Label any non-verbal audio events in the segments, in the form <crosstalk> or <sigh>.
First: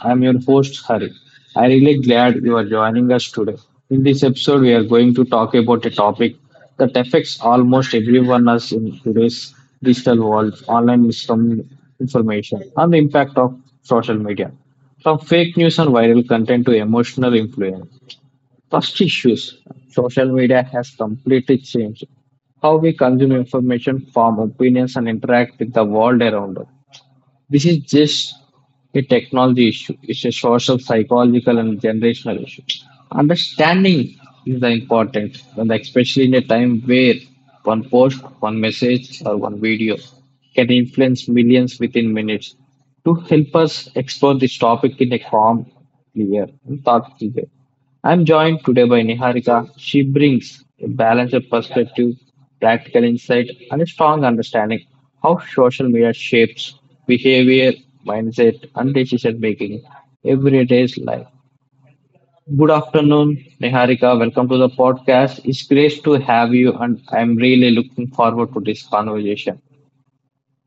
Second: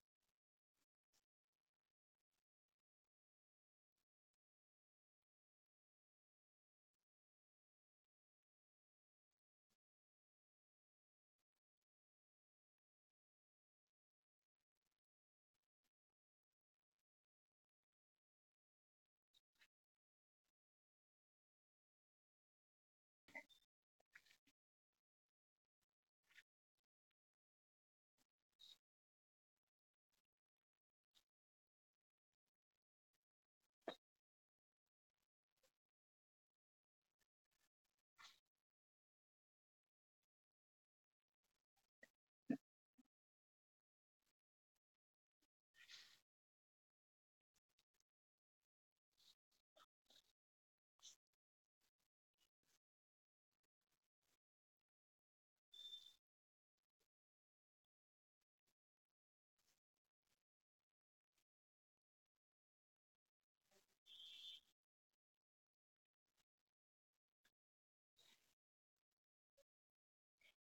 I am your host Hari. I am really glad you are joining us today. In this episode, we are going to talk about a topic that affects almost everyone us in today's digital world, online misinformation, and the impact of social media. From fake news and viral content to emotional influence. First issues. Social media has completely changed how we consume information, form opinions, and interact with the world around us. This is just a technology issue, it's a social, psychological, and generational issue. Understanding is the important, and especially in a time where one post, one message, or one video can influence millions within minutes. To help us explore this topic in a calm, clear, and thoughtful way. I'm joined today by Niharika. She brings a balanced perspective, practical insight, and a strong understanding how social media shapes behavior, mindset, and decision making every day's life. Good afternoon, Niharika. Welcome to the podcast. It's great to have you, and I'm really looking forward to this conversation.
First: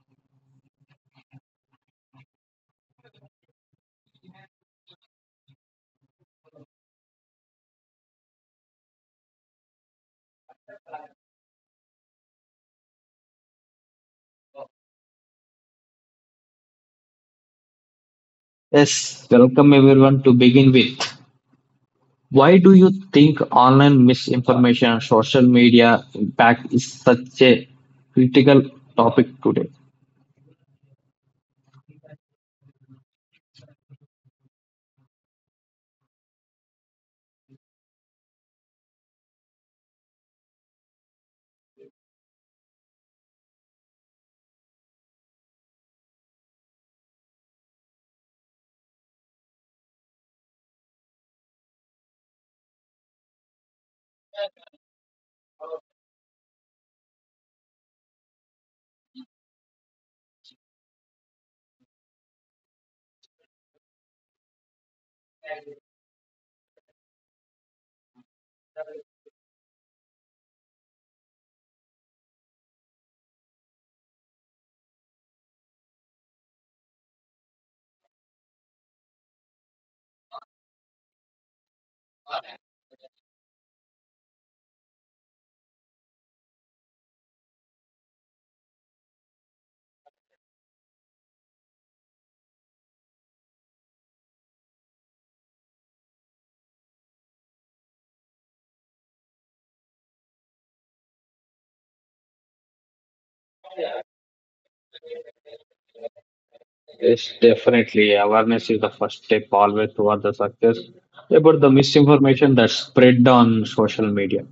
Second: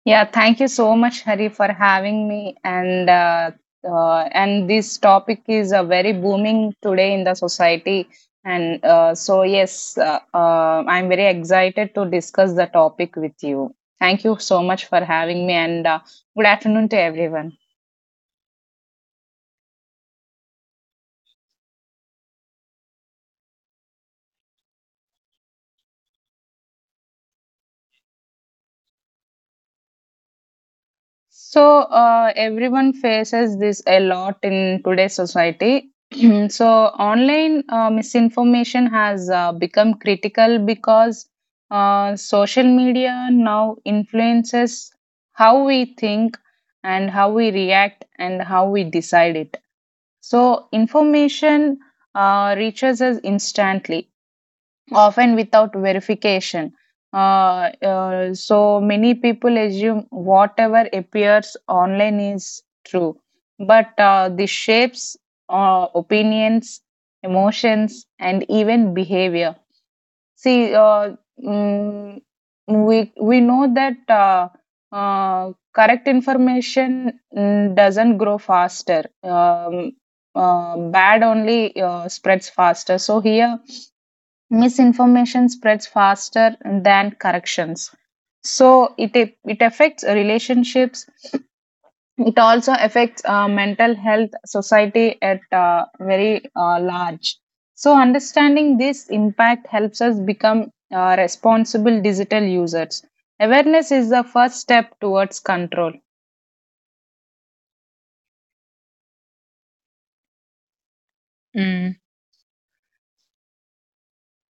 Yeah, thank you so much, Hari, for having me. And this topic is very booming today in the society. And so, yes, I'm very excited to discuss the topic with you. Thank you so much for having me, and good afternoon to everyone. Yes, welcome everyone to begin with. Why do you think online misinformation and social media impact is such a critical topic today? So, everyone faces this a lot in today's society. <clears throat> So, online misinformation has become critical because social media now influences how we think and how we react and how we decide it. So, information reaches us instantly, often without verification. So many people assume whatever appears online is true, but the shapes, opinions, emotions, and even behavior. See, mm, we know that correct information doesn't grow faster. Bad only spreads faster. So here, misinformation spreads faster than corrections, so it affects relationships. It also affects mental health, society at very large. So understanding this impact helps us become responsible digital users. Awareness is the first step towards control. Yes, definitely. Awareness is the first step always toward the success about the Mm. misinformation that's spread on social media.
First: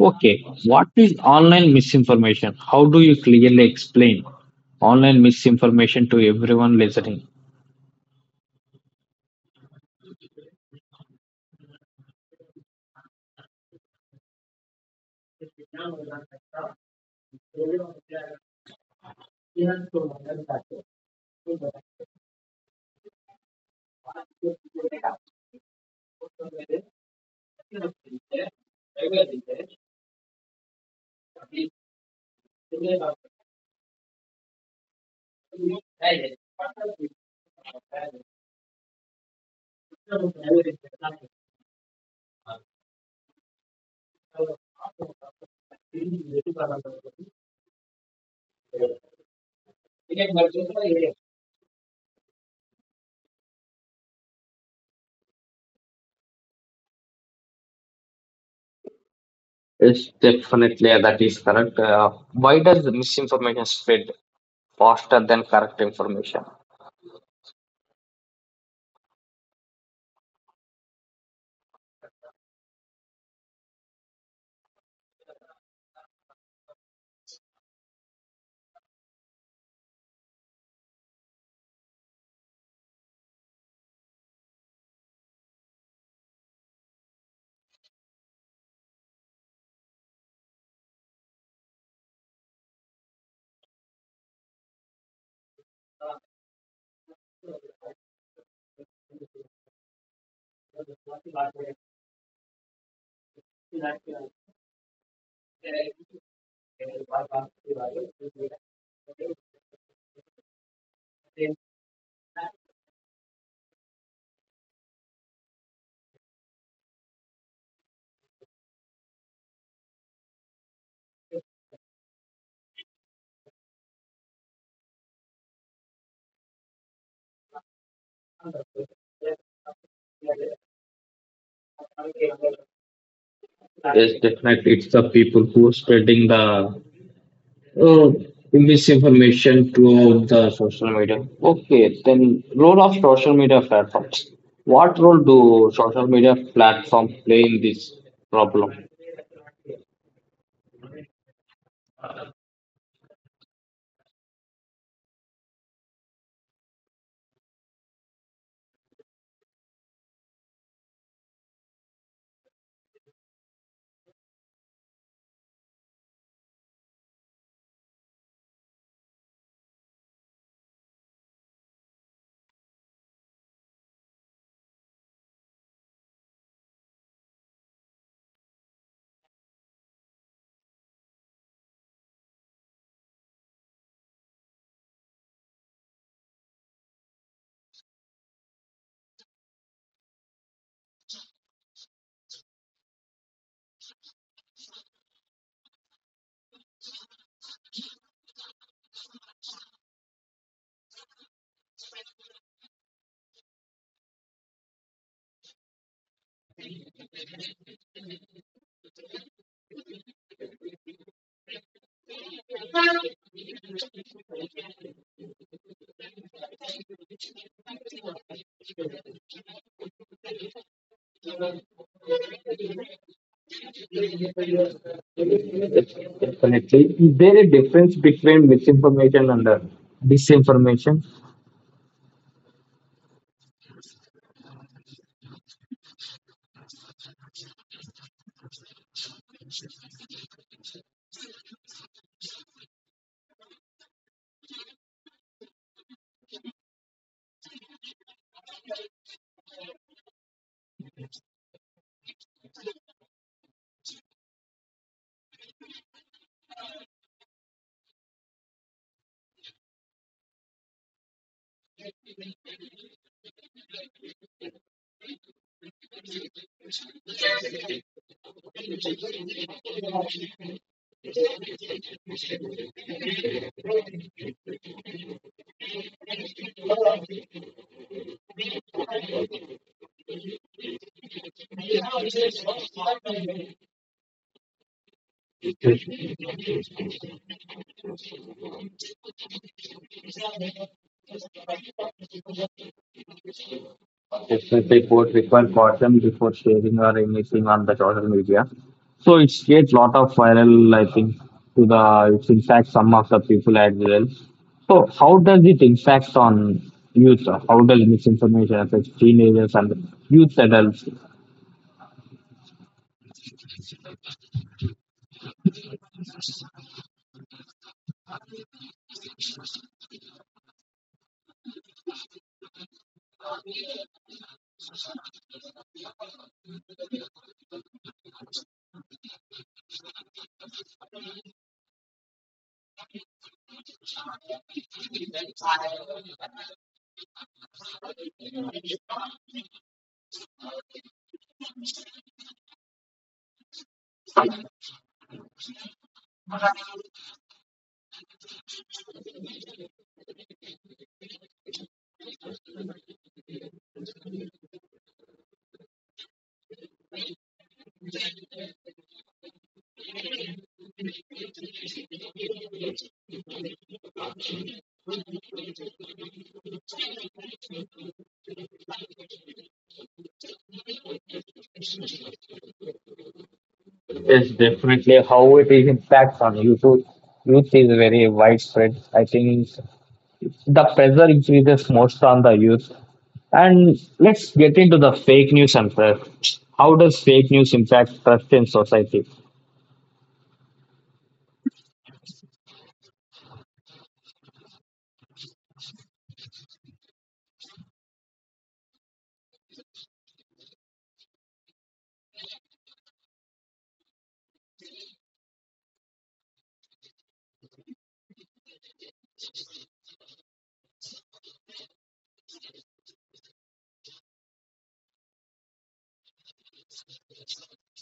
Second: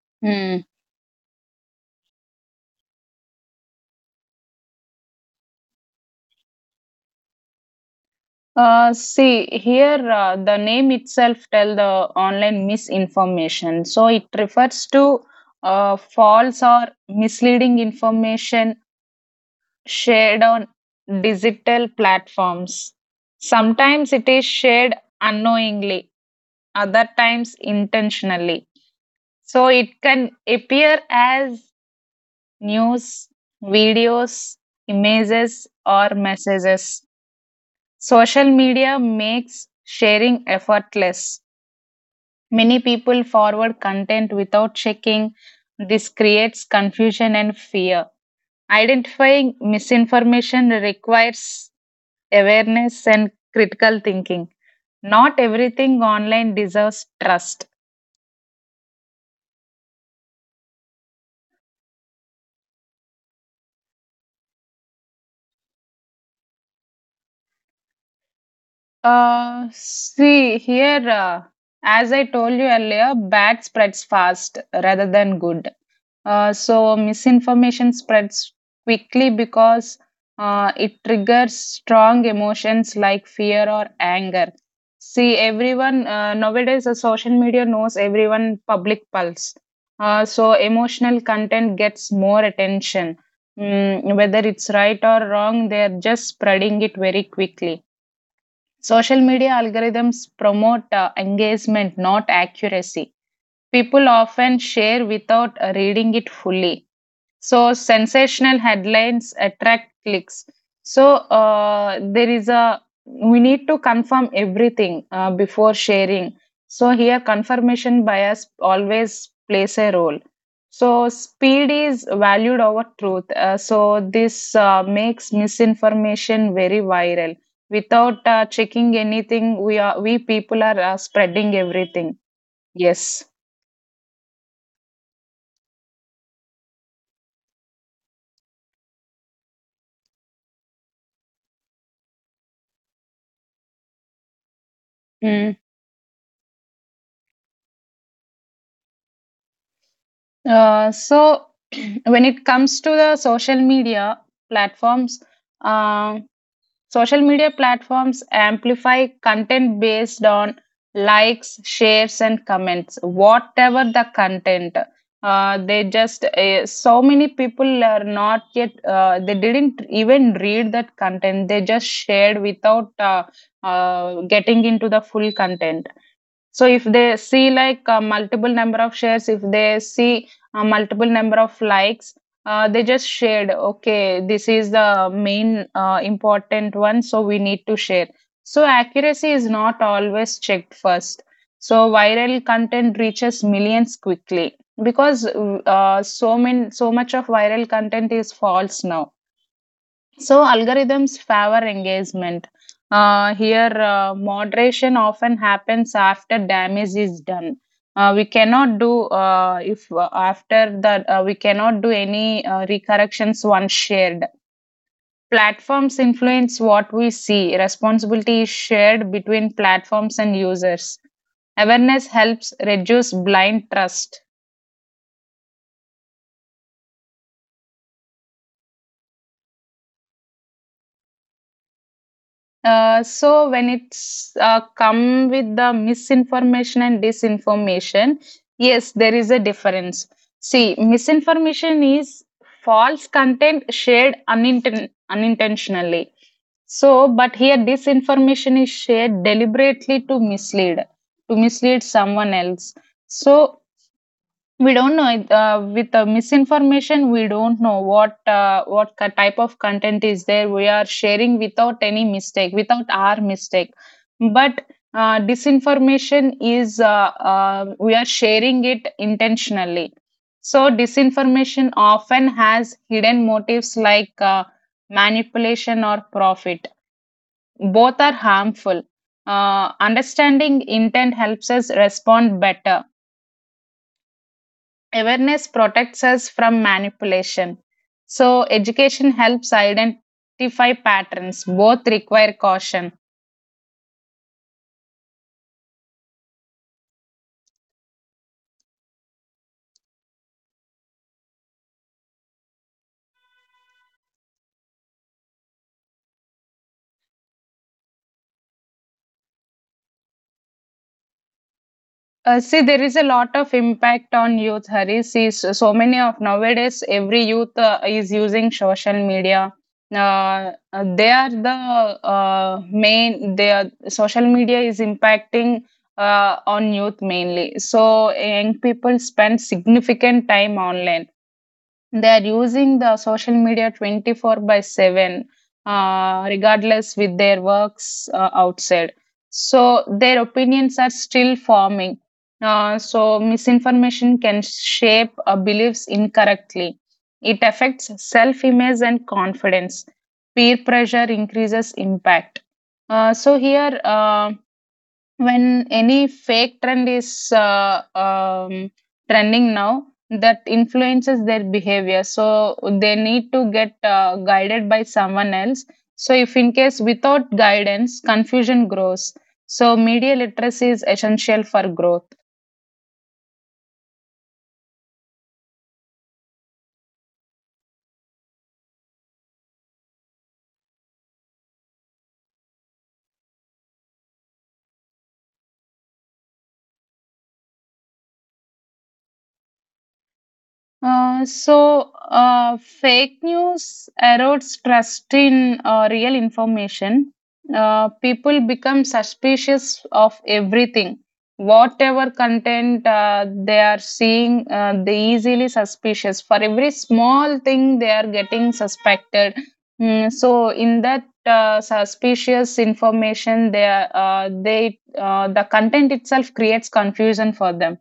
Okay, Mm. what is online misinformation? How do you clearly explain online misinformation to everyone listening? See, here, the name itself tell the online misinformation. So it refers to false or misleading information shared on digital platforms. Sometimes it is shared unknowingly, other times intentionally. So it can appear as news, videos, images, or messages. Social media makes sharing effortless. Many people forward content without checking. This creates confusion and fear. Identifying misinformation requires awareness and critical thinking. Not everything online deserves trust. Yes, definitely. That is correct. Why does the misinformation spread faster than correct information? See, here, as I told you earlier, bad spreads fast rather than good. So misinformation spreads quickly because it triggers strong emotions like fear or anger. See, everyone nowadays, the social media knows everyone public pulse. So emotional content gets more attention. Whether it's right or wrong, they're just spreading it very quickly. Social media algorithms promote engagement, not accuracy. People often share without reading it fully, so sensational headlines attract clicks. So there is a we need to confirm everything before sharing. So here, confirmation bias always plays a role. So speed is valued over truth. So this makes misinformation very viral. Without checking anything, we people are spreading everything. Yes. Yes, definitely. It's the people who are spreading the oh, misinformation throughout the social media. Okay, then role of social media platforms. What role Hmm. do social media platforms play in this problem? So <clears throat> when it comes to the platforms, uh, social media platforms amplify content based on likes, shares, and comments. Whatever the content, they just so many people are not yet. They didn't even read that content. They just shared without getting into the full content. So if they see, like, multiple number of shares, if they see multiple number of likes, they just shared, okay, this is the main important one, so we need to share. So accuracy is not always checked first. So viral content reaches millions quickly, because so much of viral content is false now, so algorithms favor engagement. Here, moderation often happens after damage is done. We cannot do if after that We cannot do any recorrections once shared. Platforms influence what we see. Responsibility is shared between platforms and users. Awareness helps reduce blind trust. Yes, definitely. Is there a difference between misinformation and disinformation? So when it's come with the misinformation and disinformation, yes, there is a difference. See, misinformation is false content shared unintentionally. So, but here, disinformation is shared deliberately to mislead someone else. So we don't know it, with the misinformation. We don't know what type of content is there. We are sharing without any mistake, without our mistake. But disinformation is we are sharing it intentionally. So disinformation often has hidden motives like manipulation or profit. Both are harmful. Understanding intent helps us respond better. Awareness protects us from manipulation. So, education helps identify patterns. Both require caution. Specific what required caution before sharing or anything on the social media. So it creates lot of viral, I think, to the it impacts some of the people as well. So how does it impact on youth? How does misinformation affect teenagers and youth adults? See, there is a lot of impact on youth, Hari. See, so many of nowadays, every youth is using social media. They are the main, they are, Social media is impacting on youth mainly. So young people spend significant time online. They are using the social media 24 by 7, regardless with their works outside, so their opinions are still forming. So misinformation can shape beliefs incorrectly. It affects self image and confidence. Peer pressure increases impact. So here, when any fake trend is trending now, that influences their behavior, so they need to get guided by someone else. So if in case without guidance, confusion grows. So media literacy is essential for growth. Yes, definitely. How it is impacts on youth. Youth is very widespread. I think the pressure increases most on the youth. And let's get into the fake news and trust. How does fake news impact trust in society? Uh, so, Fake news erodes trust in real information. People become suspicious of everything. Whatever content they are seeing, they easily suspicious. For every small thing, they are getting suspected. So, in that suspicious information, they are, they the content itself creates confusion for them.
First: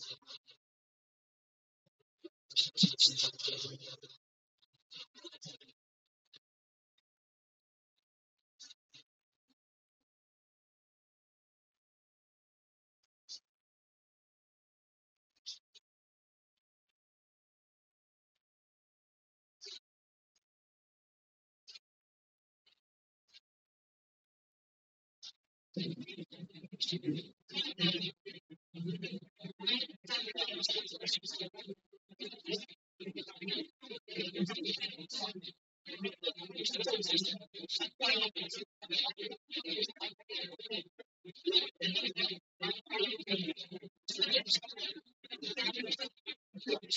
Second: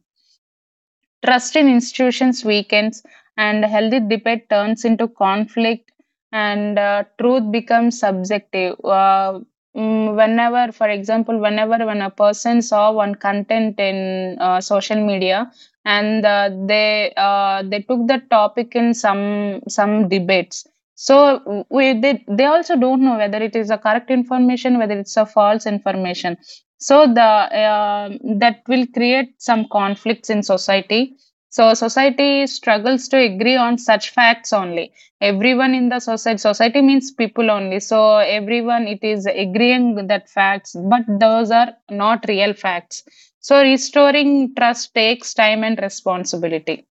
Trust in institutions weakens, and healthy debate turns into conflict, and truth becomes subjective. Whenever, for example, when a person saw one content in social media, and they took the topic in some debates. So they also don't know whether it is a correct information, whether it's a false information. So the uh, that will create some conflicts in society, so society struggles to agree on such facts only. Everyone in the society, society means people only. So everyone it is agreeing with that facts, but those are not real facts. So restoring trust takes time and responsibility.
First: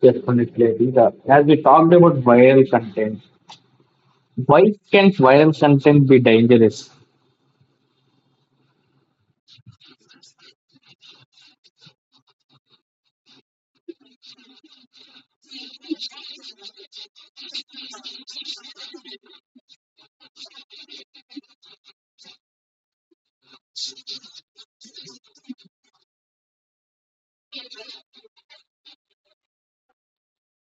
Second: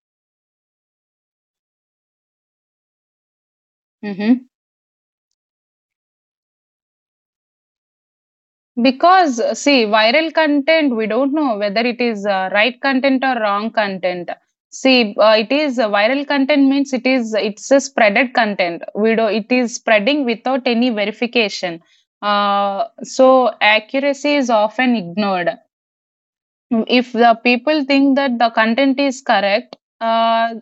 Definitely. Rita. As we talked about viral content, Mhm. why can viral content be dangerous? Because, see, viral content, we don't know whether it is right content or wrong content. See, it is viral content means it's a spreaded content. We do It is spreading without any verification. So accuracy is often ignored. If the people think that the content is correct, uh,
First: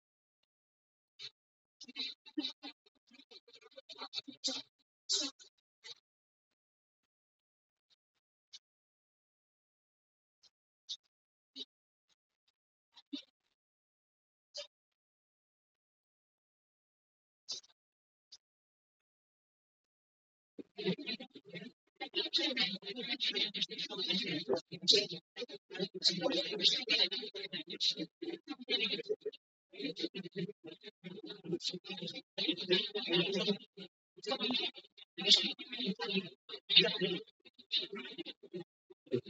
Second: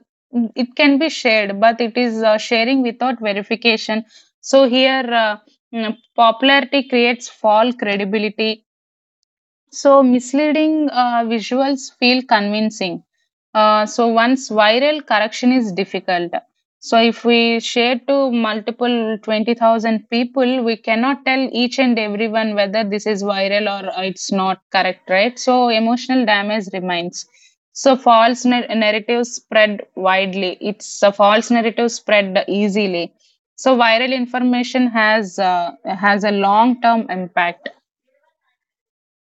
it can be shared, but it is sharing without verification. So here, popularity creates false credibility. So misleading visuals feel convincing. So, once viral, correction is difficult. So, if we share to multiple 20,000 people, we cannot tell each and everyone whether this is viral or it's not correct, right? So emotional damage remains. So false narratives spread widely. It's a false narrative spread easily. So viral information has a long term impact.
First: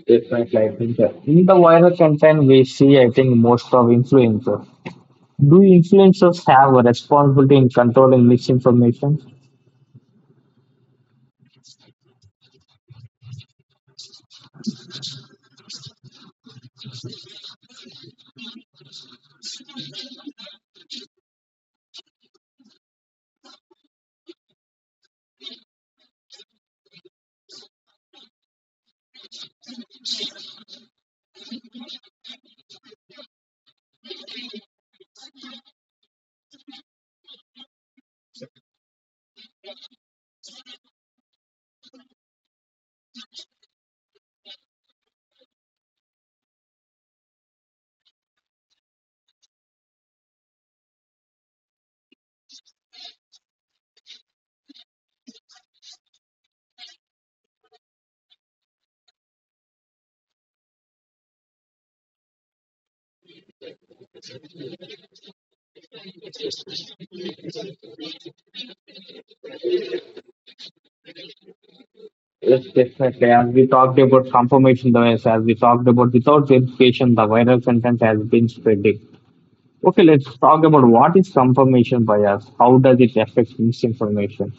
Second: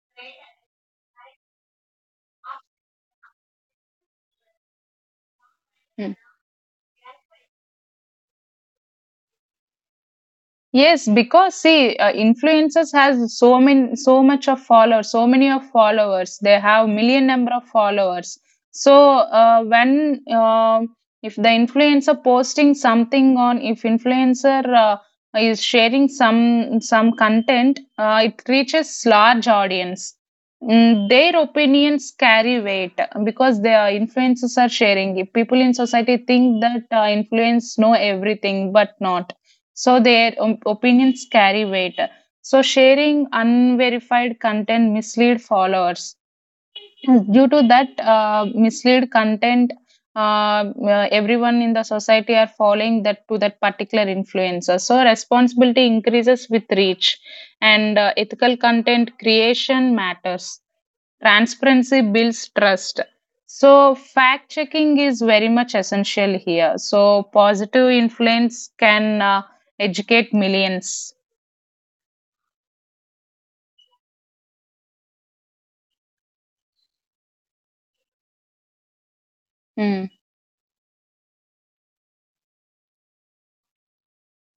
Definitely, I think that in the viral content we see, I think most of influencers. Do Hmm. influencers have a responsibility in controlling misinformation? Yes, because see, influencers has so many, so much of followers, so many of followers. They have million number of followers. So when if the influencer posting something on, if influencer is sharing some content, it reaches large audience. Their opinions carry weight because the influencers are sharing. If people in society think that influence know everything, but not, so their opinions carry weight, so sharing unverified content mislead followers. Due to that mislead content, everyone in the society are following that to that particular influencer, so responsibility increases with reach. And ethical content creation matters. Transparency builds trust. So fact checking is very much essential here. So positive influence can educate millions. Yes, definitely. As we talked about confirmation bias, as we talked about without verification, the viral content has been spreading. Okay, Mm. let's talk about what is confirmation bias. How does it affect misinformation?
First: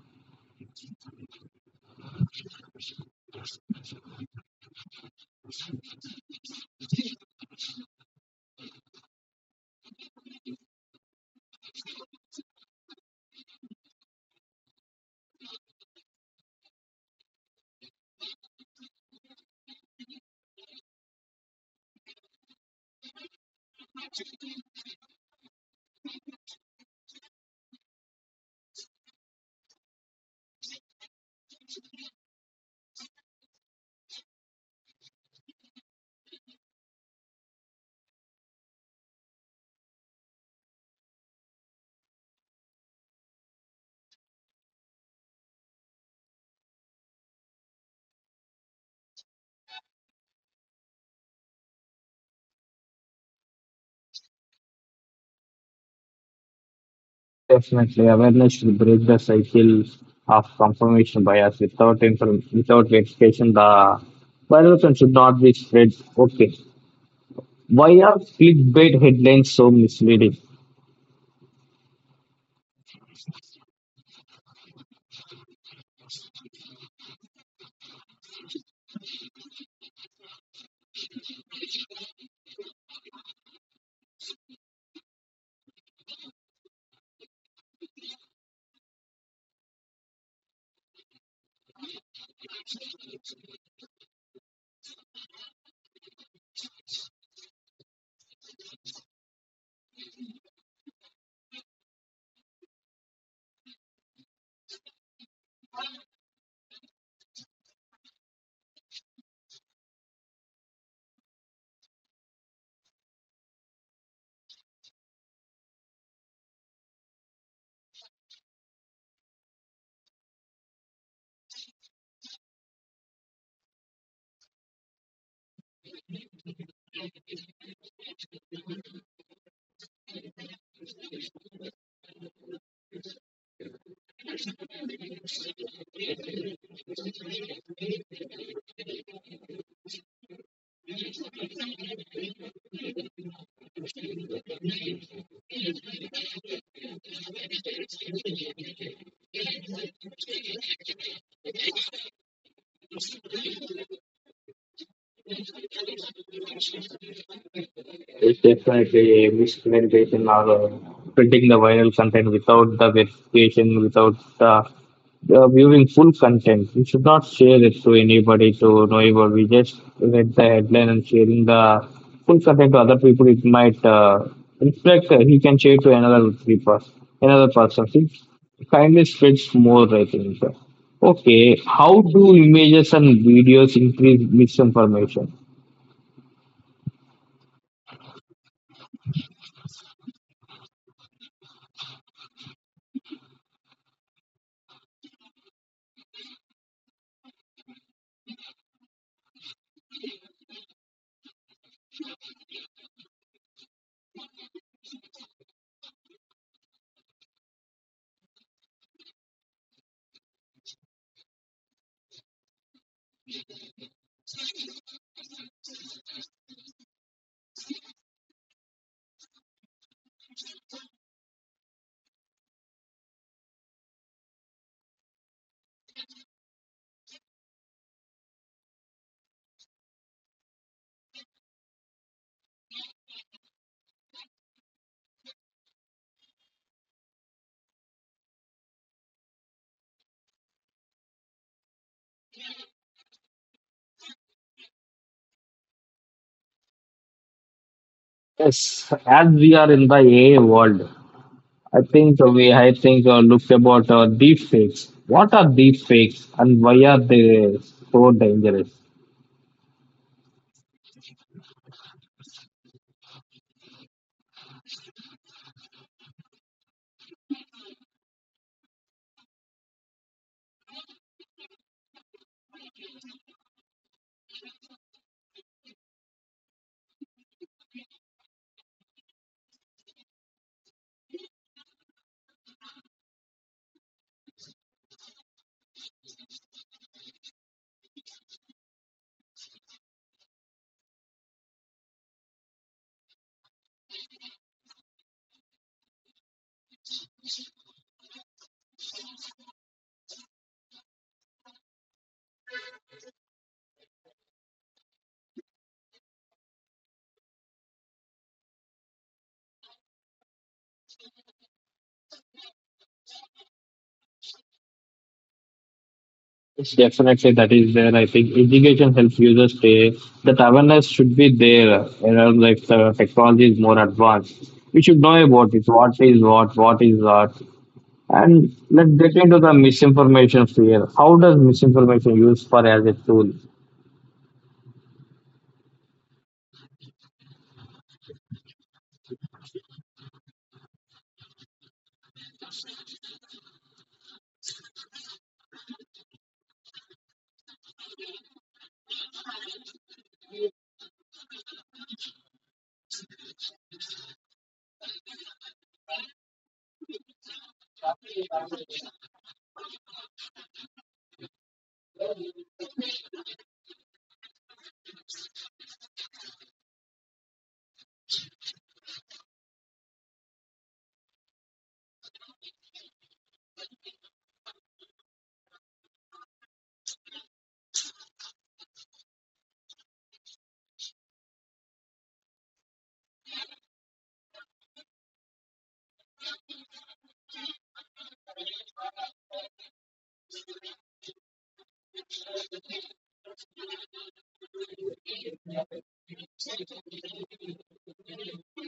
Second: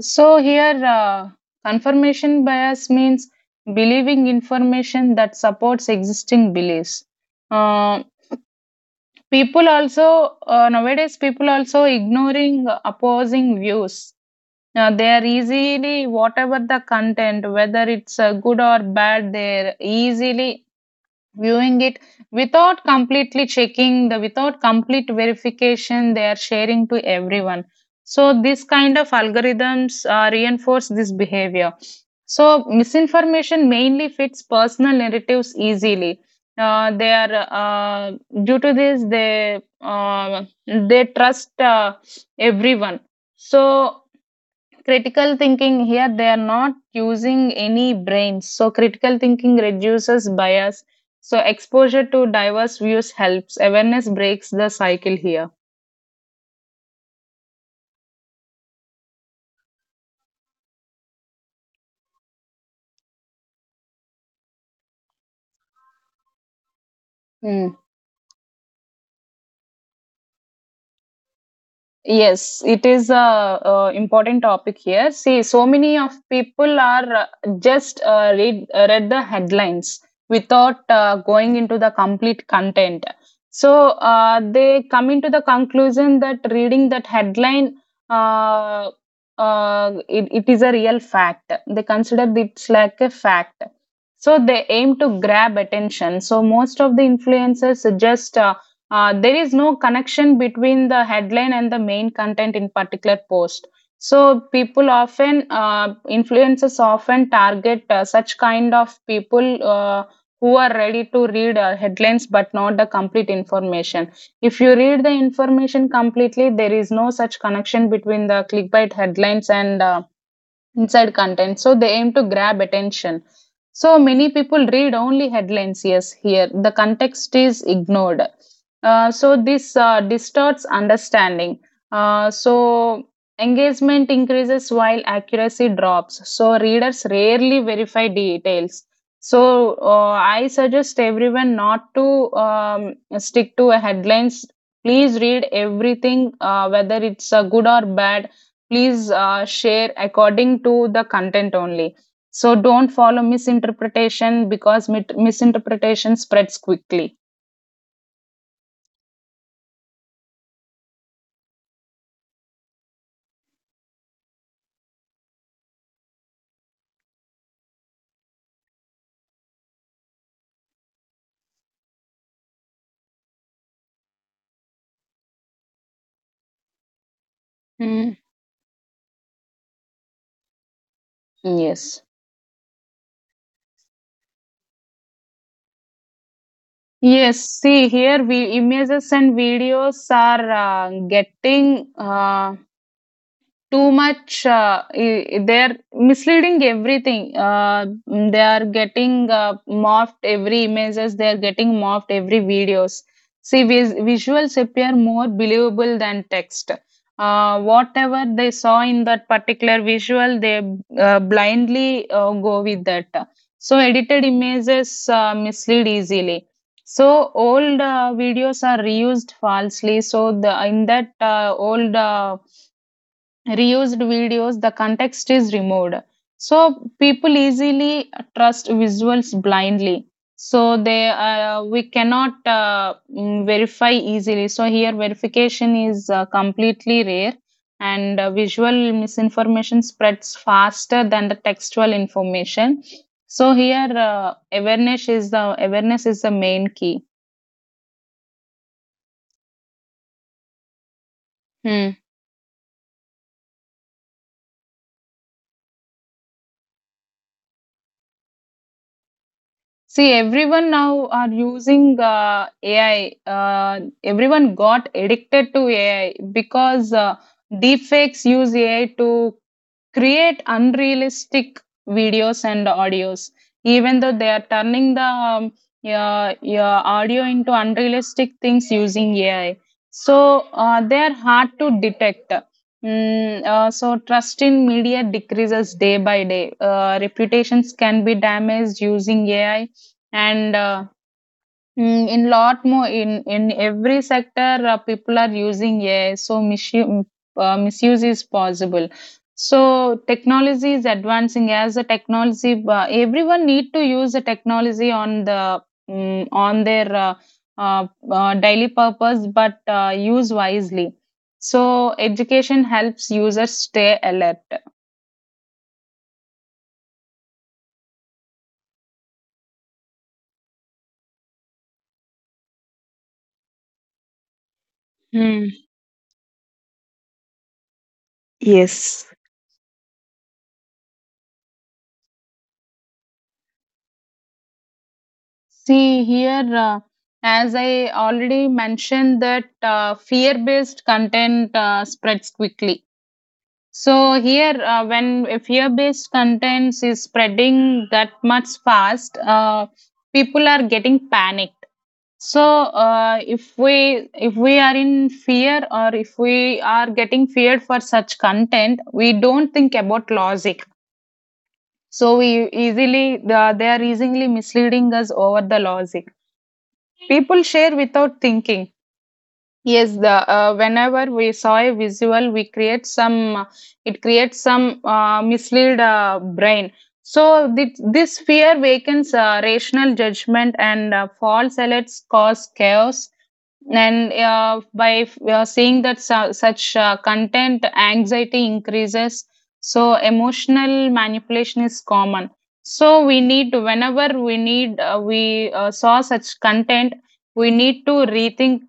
So here, confirmation bias means believing information that supports existing beliefs. Uh, people also Nowadays, people also ignoring opposing views. Now they are easily whatever the content, whether it's good or bad, they're easily viewing it without completely checking the without complete verification. They are sharing to everyone. So this kind of algorithms reinforce this behavior. So misinformation mainly fits personal narratives easily. They are Due to this, they trust everyone. So critical thinking here, they are not using any brains. So critical thinking reduces bias. So exposure to diverse views helps. Awareness breaks the cycle here. Definitely, awareness should break the cycle of confirmation bias. Without inform- without verification, the viral content should not be spread. Okay, Hmm. why are clickbait headlines so misleading? Yes, it is a, important topic here. See, so many of people are just read the headlines without going into the complete content. So they come into the conclusion that reading that headline, uh, it is a real fact. They consider it's like a fact. So they aim to grab attention. So most of the influencers, just there is no connection between the headline and the main content in particular post. So people often influencers often target such kind of people who are ready to read headlines but not the complete information. If you read the information completely, there is no such connection between the clickbait headlines and inside content. So they aim to grab attention. So many people read only headlines, yes, here. The context is ignored. So this distorts understanding. So engagement increases while accuracy drops. So readers rarely verify details. So I suggest everyone not to stick to a headlines. Please read everything, whether it's good or bad, please share according to the content only. So don't follow misinterpretation because misinterpretation spreads quickly. It's definitely a miscommunication or spreading the viral content without the verification, without the viewing full content. We should not share it to anybody to know about. We just read the headline and sharing the full content to other people. It might reflect. He can share to another three-person, another person. Mm. It kindly spreads more, I think. Okay, how Yes. do images and videos increase misinformation? Yes, see here we images and videos are getting uh, too much, they are misleading everything. They are getting uh, morphed every images. They are getting morphed every videos. See, visuals appear more believable than text. Whatever they saw in that particular visual, they blindly go with that. So edited images mislead easily. So old videos are reused falsely. So the in that old reused videos, the context is removed. So people easily trust visuals blindly. So they we cannot verify easily. So here verification is completely rare, and visual misinformation spreads faster than the textual information. So here awareness is the main key. Yes, as we are in the AI world, I think we I think look about deep fakes. What are deep fakes and why are they so dangerous? See, everyone now are using AI. Everyone got addicted to AI because deepfakes use AI to create unrealistic videos and audios, even though they are turning the audio into unrealistic things using ai. So they are hard to detect. So trust in media decreases day by day. Reputations can be damaged using ai, and in lot more in every sector people are using AI, so misuse is possible. So technology is advancing as a technology. Everyone need to use the technology on the mm on their daily purpose, but use wisely. So education helps users stay alert. Yes, definitely that is there. I think education helps users stay. That awareness should be there. You know, like the technology is more advanced, we should know about it. Hmm. What is what? What is what? And let's get into the misinformation fear. How does misinformation use for as a tool? See here, as I already mentioned, that fear-based content spreads quickly. So here, when a fear-based content is spreading that much fast, people are getting panicked. So if we are in fear or if we are getting feared for such content, we don't think about logic. So we easily they are easily misleading us over the logic. People share without thinking. Yes, the whenever we saw a visual, we create some. It creates some mislead brain. So this fear wakens rational judgment, and false alerts cause chaos. And by seeing that such content, anxiety increases. So emotional manipulation is common. So we need whenever we need we saw such content, we need to rethink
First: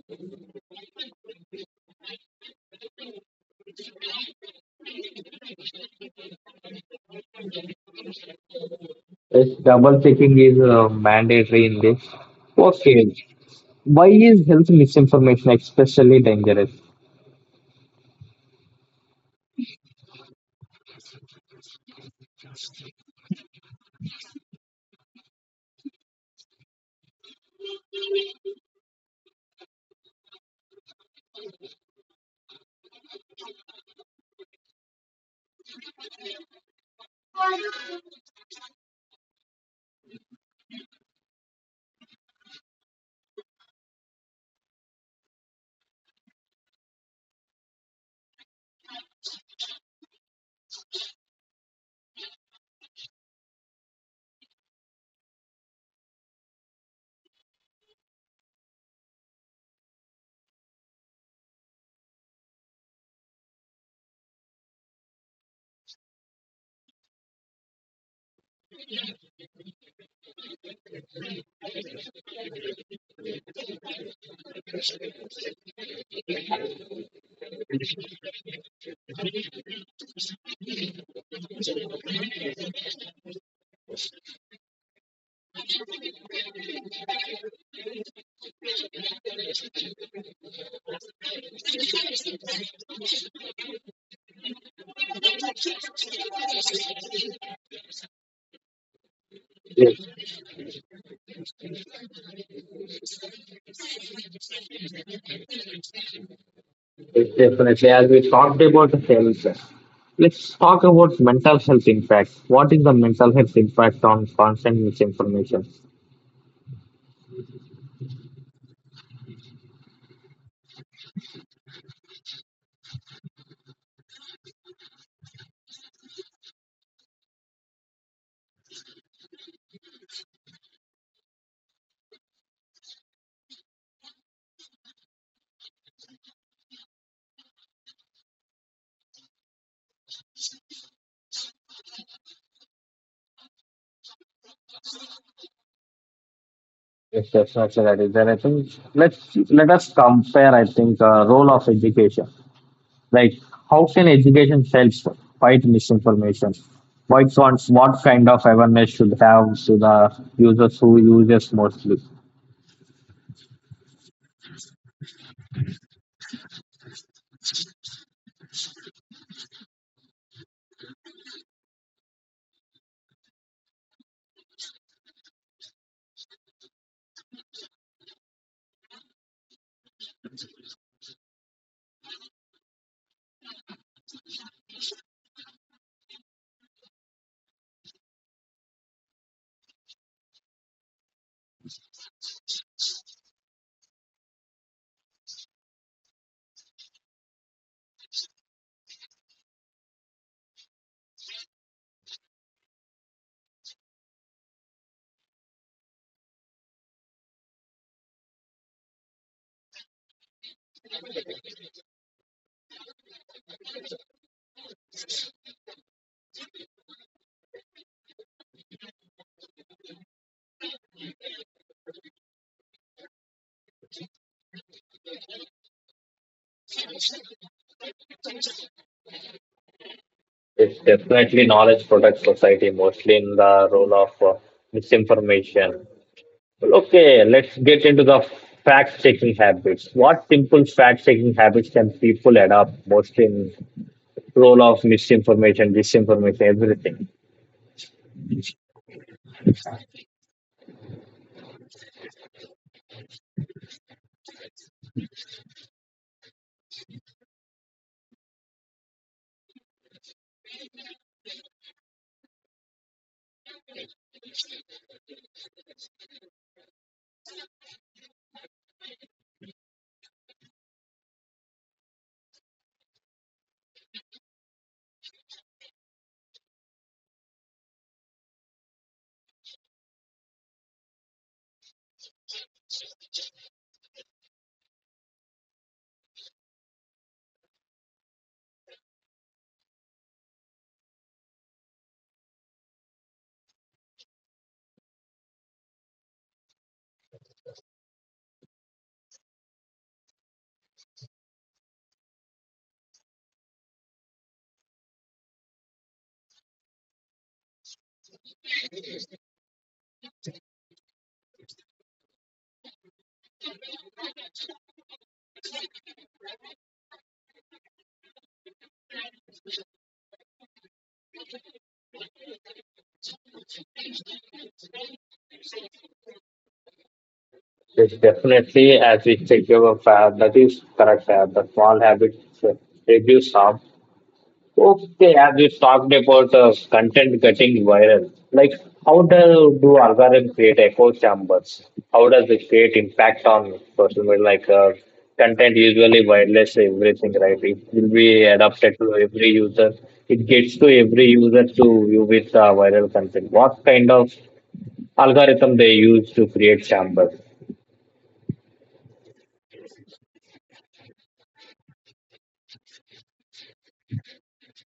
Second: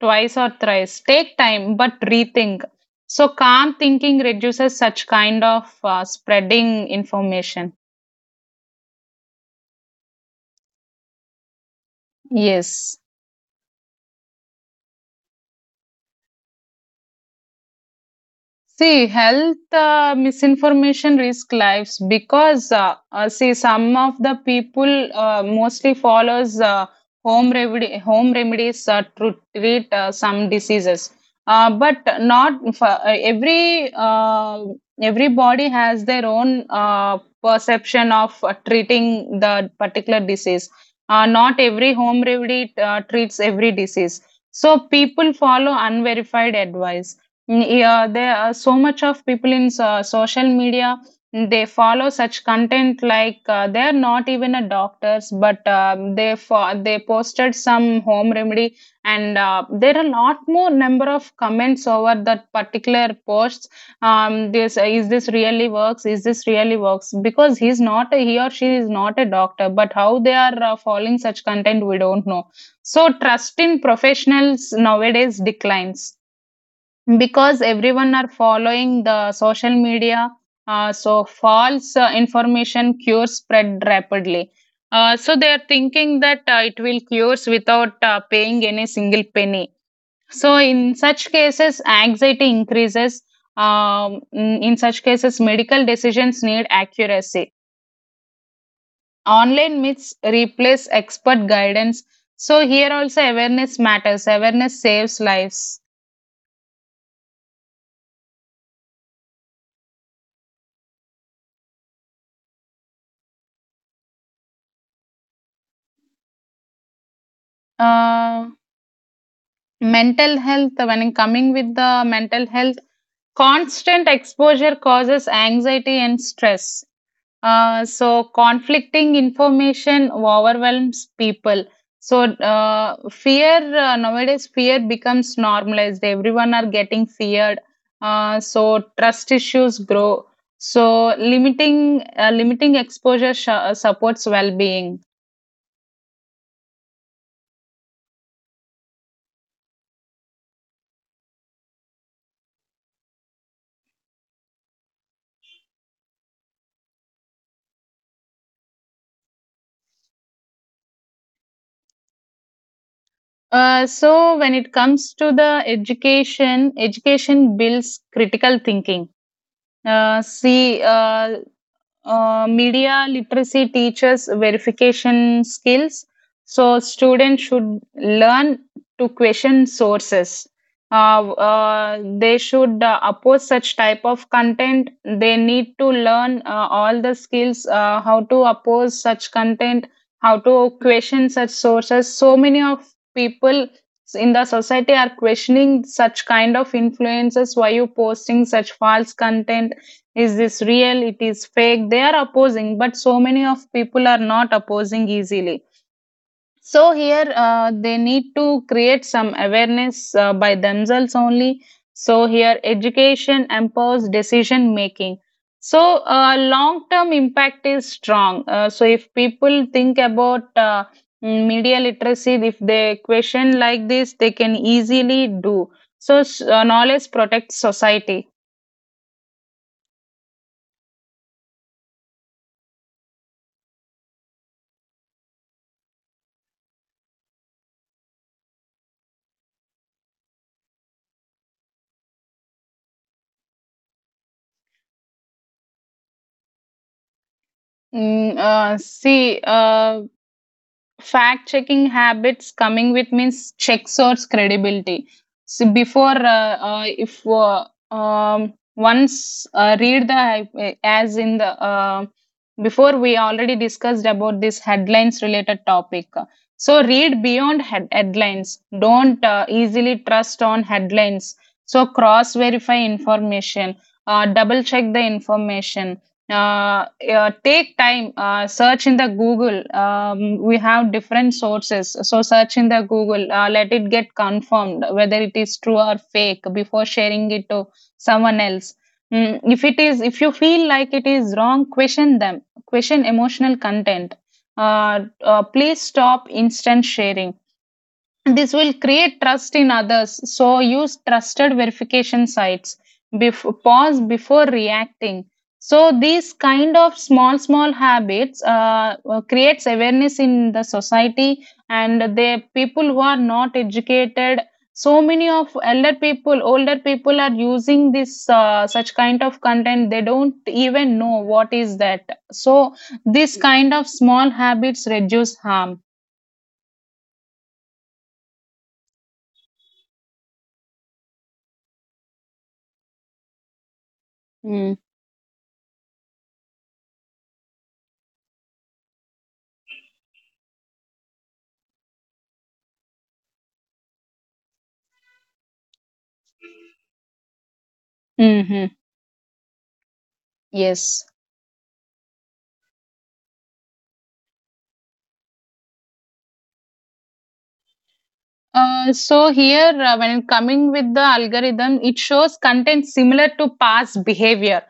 twice or thrice. Take time, but rethink. So calm thinking reduces such kind of spreading information. Yes, double checking is mandatory in this. Yes. Okay. Why is health misinformation especially dangerous? See, health misinformation risk lives because see some of the people mostly follows home remedies to treat some diseases. But not for, every everybody has their own perception of treating the particular disease. Not every home remedy treats every disease. So people follow unverified advice. Yeah, there are so much of people in social media. They follow such content like they are not even a doctors, but they posted some home remedy, and there are a lot more number of comments over that particular posts. This Is this really works? Because he or she is not a doctor, but how they are following such content, we don't know. So trust in professionals nowadays declines because everyone are following the social media. So false information cures spread rapidly. So they are thinking that it will cures without paying any single penny. So in such cases anxiety increases. In such cases medical decisions need accuracy. Online Yes, myths, replace expert guidance. So here also awareness matters. Awareness saves lives. yes, definitely. As we talked about health, let's talk about mental health impact. What is the mental health impact on constant misinformation? Uh, Mental health, when I'm coming with the mental health, constant exposure causes anxiety and stress. So conflicting information overwhelms people. So fear nowadays fear becomes normalized. Everyone are getting feared. So trust issues grow. So limiting exposure supports well-being. Yes, definitely that is there. I think let's let us compare. I think role of education. Like, how can education help fight misinformation? What wants, what kind of awareness should have to the users who use this mostly? So when it comes to the education, education builds critical thinking. Uh, see, uh, Media literacy teaches verification skills, so students should learn to question sources. They should oppose such type of content. They need to learn all the skills, how to oppose such content, how to question such sources. So many of people in the society are questioning such kind of influences. Why you posting such false content? Is this real? It is fake. They are opposing, but so many of people are not opposing easily. So here they need to create some awareness by themselves only. So here education empowers decision making. So long term impact is strong. So if people think about media literacy, if they question like this, they can easily do. So knowledge protects society. It's definitely knowledge protects society, mostly in the role of misinformation. Well, okay, let's get into the fact checking habits. What simple fact checking habits can people adopt, mostly in role of misinformation, disinformation, everything? Mm, uh, see, uh, Fact checking habits coming with means checks or credibility. So before if once read the as in the before we already discussed about this headlines related topic. So read beyond headlines. Don't easily trust on headlines. So cross verify information. Double check the information. Take time, search in the google. We have different sources, so search in the google. Let it get confirmed whether it is true or fake before sharing it to someone else. If it is if you feel like it is wrong, question them. Question emotional content. Please stop instant sharing. This will create trust in others. So use trusted verification sites. Pause before reacting. So these kind of small small habits creates awareness in the society and the people who are not educated. So many of elder people, older people are using this such kind of content. They don't even know what is that. So this kind of small habits reduce harm. It's definitely as we take your fair that is correct. The small habits uh, reduce harm. Mm. Okay, as we talked about content getting viral, like how do algorithm create echo chambers? How does it create impact on social media? Like content usually wireless everything, right? It will be Hmm. adapted to every user. It gets to Yes. every user to view with viral content. What kind of algorithm they use to create chambers? So here, when coming with the algorithm, it shows content similar to past behavior.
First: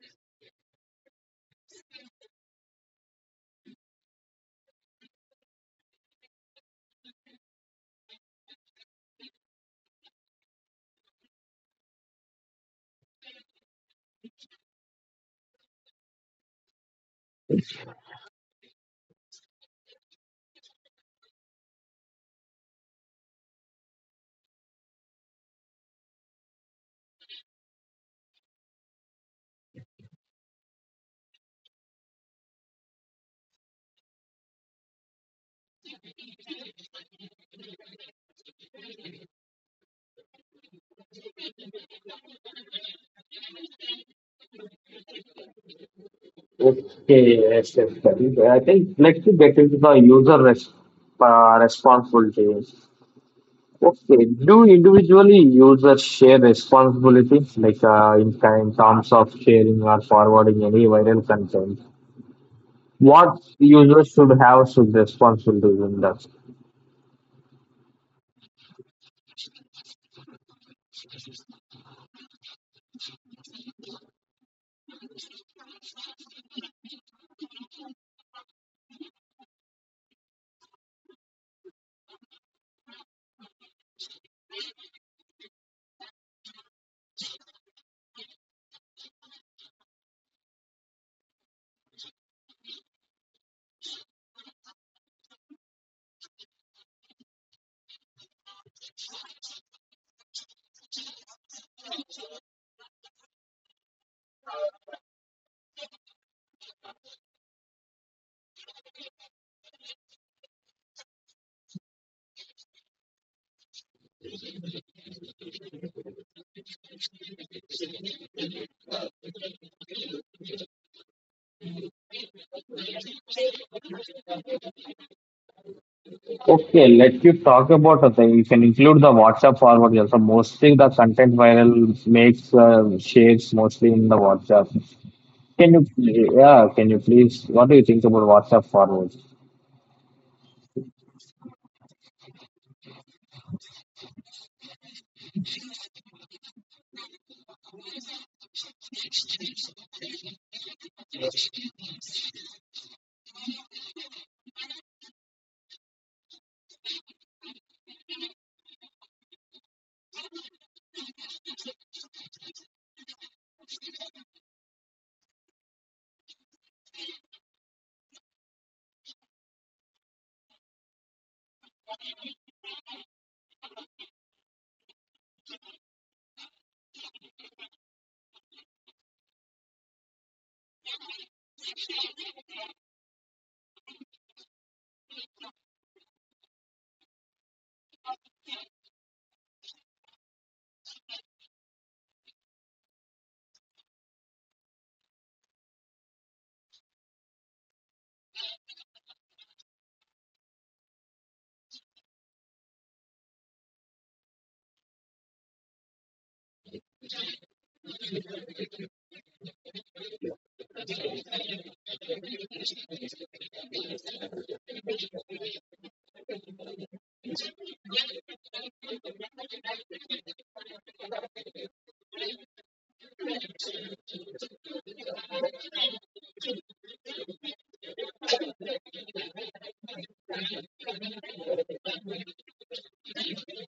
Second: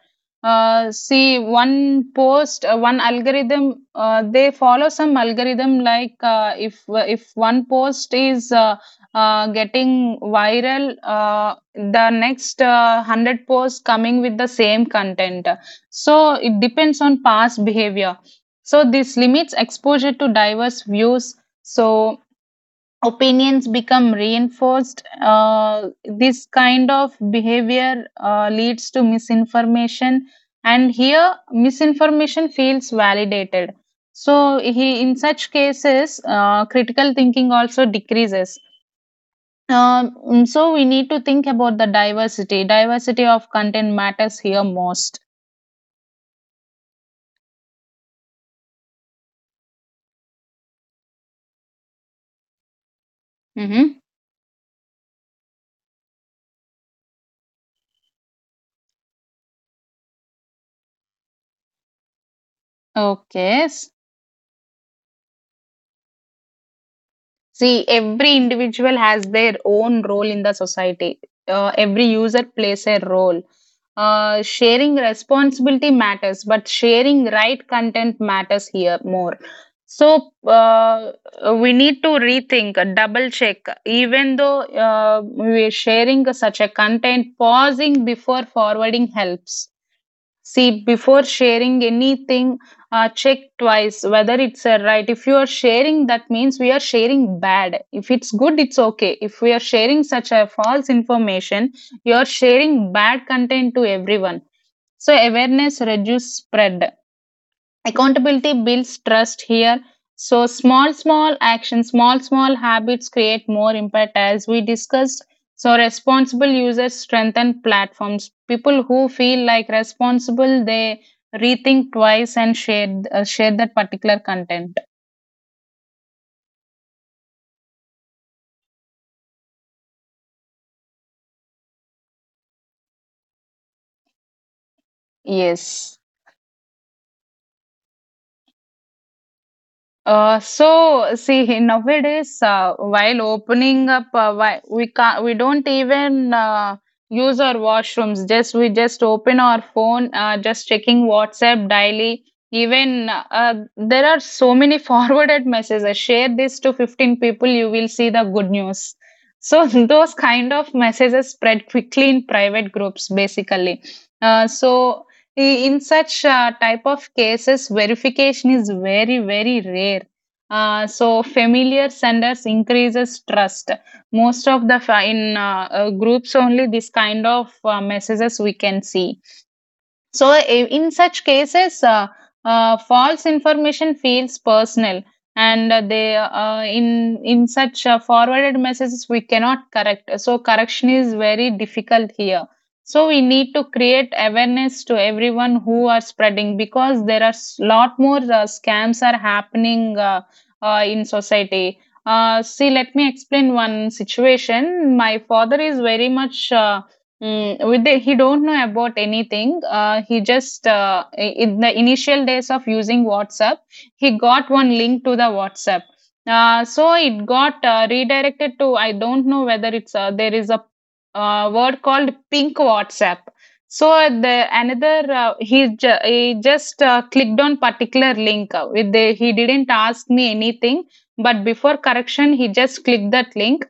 See, one post, one algorithm, they follow some algorithm like if one post is getting viral, the next hundred posts coming with the same content. So it depends on past behavior. So this limits exposure to diverse views. So opinions become reinforced. This kind of behavior leads to misinformation, and here misinformation feels validated. So, in such cases, critical thinking also decreases. So, we need to think about the diversity. Diversity of content matters here most. Okay, yes, yes, that is. Right. I think let's get into the user res responsibilities. Hmm. Okay, do individually users share responsibility, like in kind terms of sharing or forwarding any viral content? What Okay. users should have should responsibilities in that? See, every individual has their own role in the society. Every user plays a role. Sharing responsibility matters, but sharing right content matters here more. So we need to rethink, double check. Even though we're sharing such a content, pausing before forwarding helps. See, before sharing anything, check twice whether it's a right. If you are sharing, that means we are sharing bad. If it's good, it's okay. If we are sharing such a false information, you are sharing bad content to everyone. So awareness reduce spread. Accountability builds trust here. So small small actions, small small habits create more impact as we discussed. So responsible users strengthen platforms. People who feel like responsible, they rethink twice and share share that particular content. Okay, let you talk about the thing. You can include the WhatsApp forwarding also. Mostly the content viral makes shares mostly in the WhatsApp. Can you, Yes. pl- yeah, can you please, what do you think about WhatsApp forwards? So see nowadays while opening up why we don't even use our washrooms. Just we just open our phone, just checking whatsapp daily. Even there are so many <laughs> forwarded messages. Share this to 15 people, you will see the good news. So <laughs> those kind of messages spread quickly in private groups basically. So in such type of cases verification is very very rare. So familiar senders increases trust. Most of the fi- in groups only this kind of messages we can see. So, in such cases, false information feels personal, and they in such forwarded messages we cannot correct. So, correction is very difficult here. So, we need to create awareness to everyone who are spreading, because there are lot more scams are happening in society. See, let me explain one situation. My father is very much. With the, he don't know about anything. He just in the initial days of using WhatsApp, he got one link to the WhatsApp. So it got redirected to I don't know whether it's there is a word called pink WhatsApp. So the another he just clicked on particular link. With the, he didn't ask me anything, but before correction he just clicked that link,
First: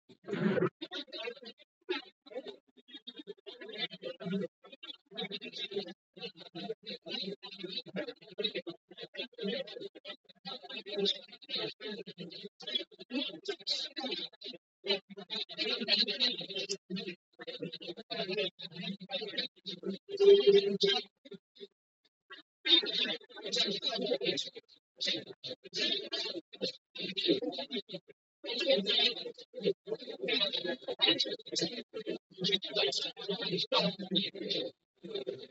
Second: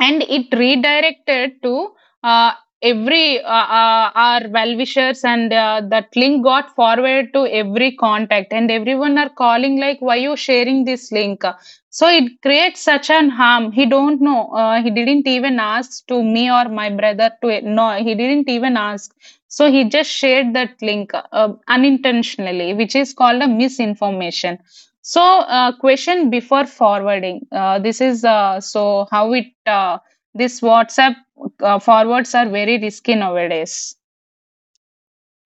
and it redirected to uh, every our well wishers, and that link got forwarded to every contact, and everyone are calling like why you sharing this link. So it creates such an harm. He don't know, he didn't even ask to me or my brother to, no, he didn't even ask. So he just shared that link unintentionally, which is called a misinformation. So, question before forwarding. This is so how it This WhatsApp forwards are very risky nowadays.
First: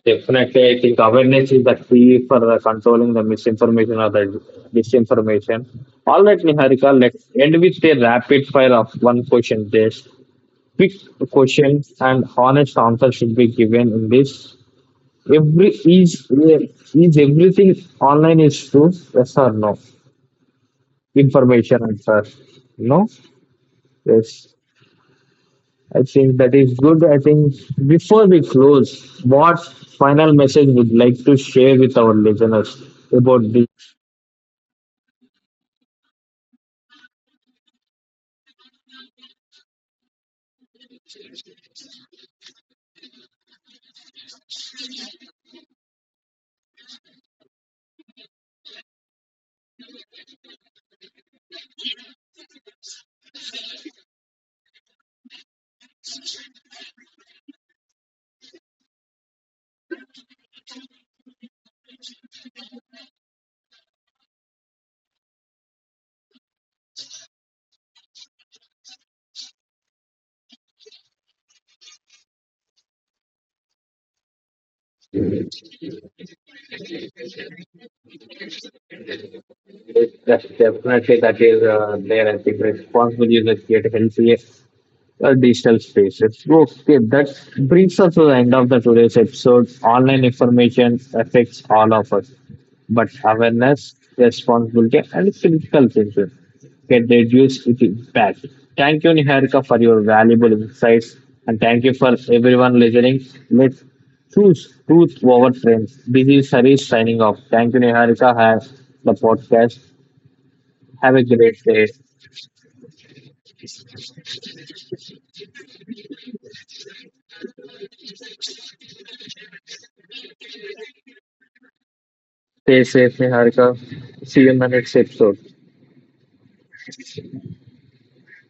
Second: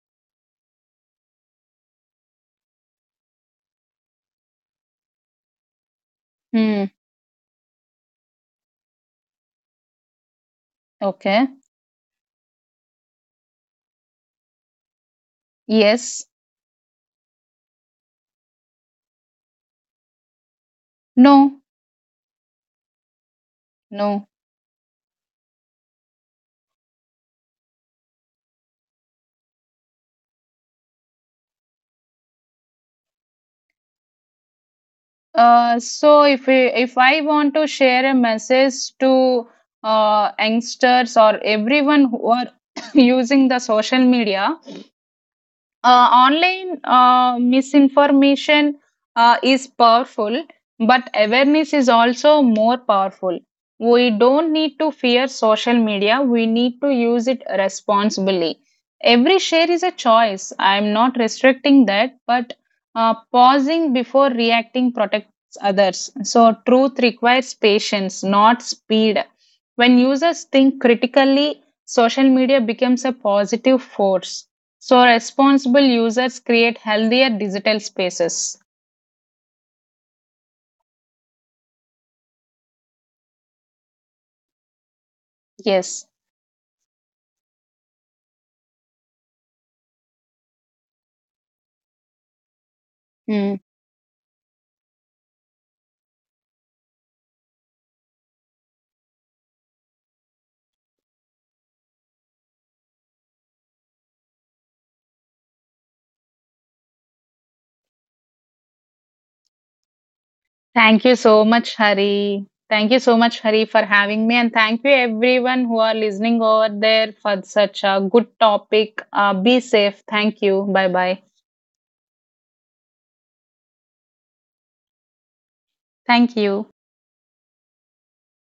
Definitely, I think awareness is the key for the controlling the misinformation or the disinformation. All right, Hmm. Niharika, let's end with a rapid fire of one question. This quick Okay. questions and honest answer should be given in this. Every Yes. is everything online is true? Yes or no? No. Information answer. No. No. Yes. I think that is good. I think before we close, what final message would like to share with our listeners about this? So if we, if I want to share a message to youngsters or everyone who are <coughs> using the social media, online misinformation is powerful, but awareness is also more powerful. We don't need to fear social media, we need to use it responsibly. Every share is a choice. I'm not restricting that, but pausing before reacting protects others. So, truth requires patience, not speed. When users think critically, social media becomes a positive force. So responsible users create healthier digital spaces. Yes, that's definitely that is there. I think responsibility is a great healthy digital Yes. spaces. Okay, that brings us to the end of the today's episode. Online information affects all of us, but Mm. awareness, responsibility, and critical thinking can reduce its impact. Thank you, Niharika, for your valuable insights, and thank you for everyone listening. Let's choose truth over trends. This is Harish signing off. Thank you, Niharika, have the podcast. Thank Have you a so great much, day. Hari. Thank you so much, Hari, for having me. And thank you, everyone who are listening over there for such a good topic. Be safe. Thank you. Bye bye. Stay safe, Niharika. See you in the next episode. Thank you.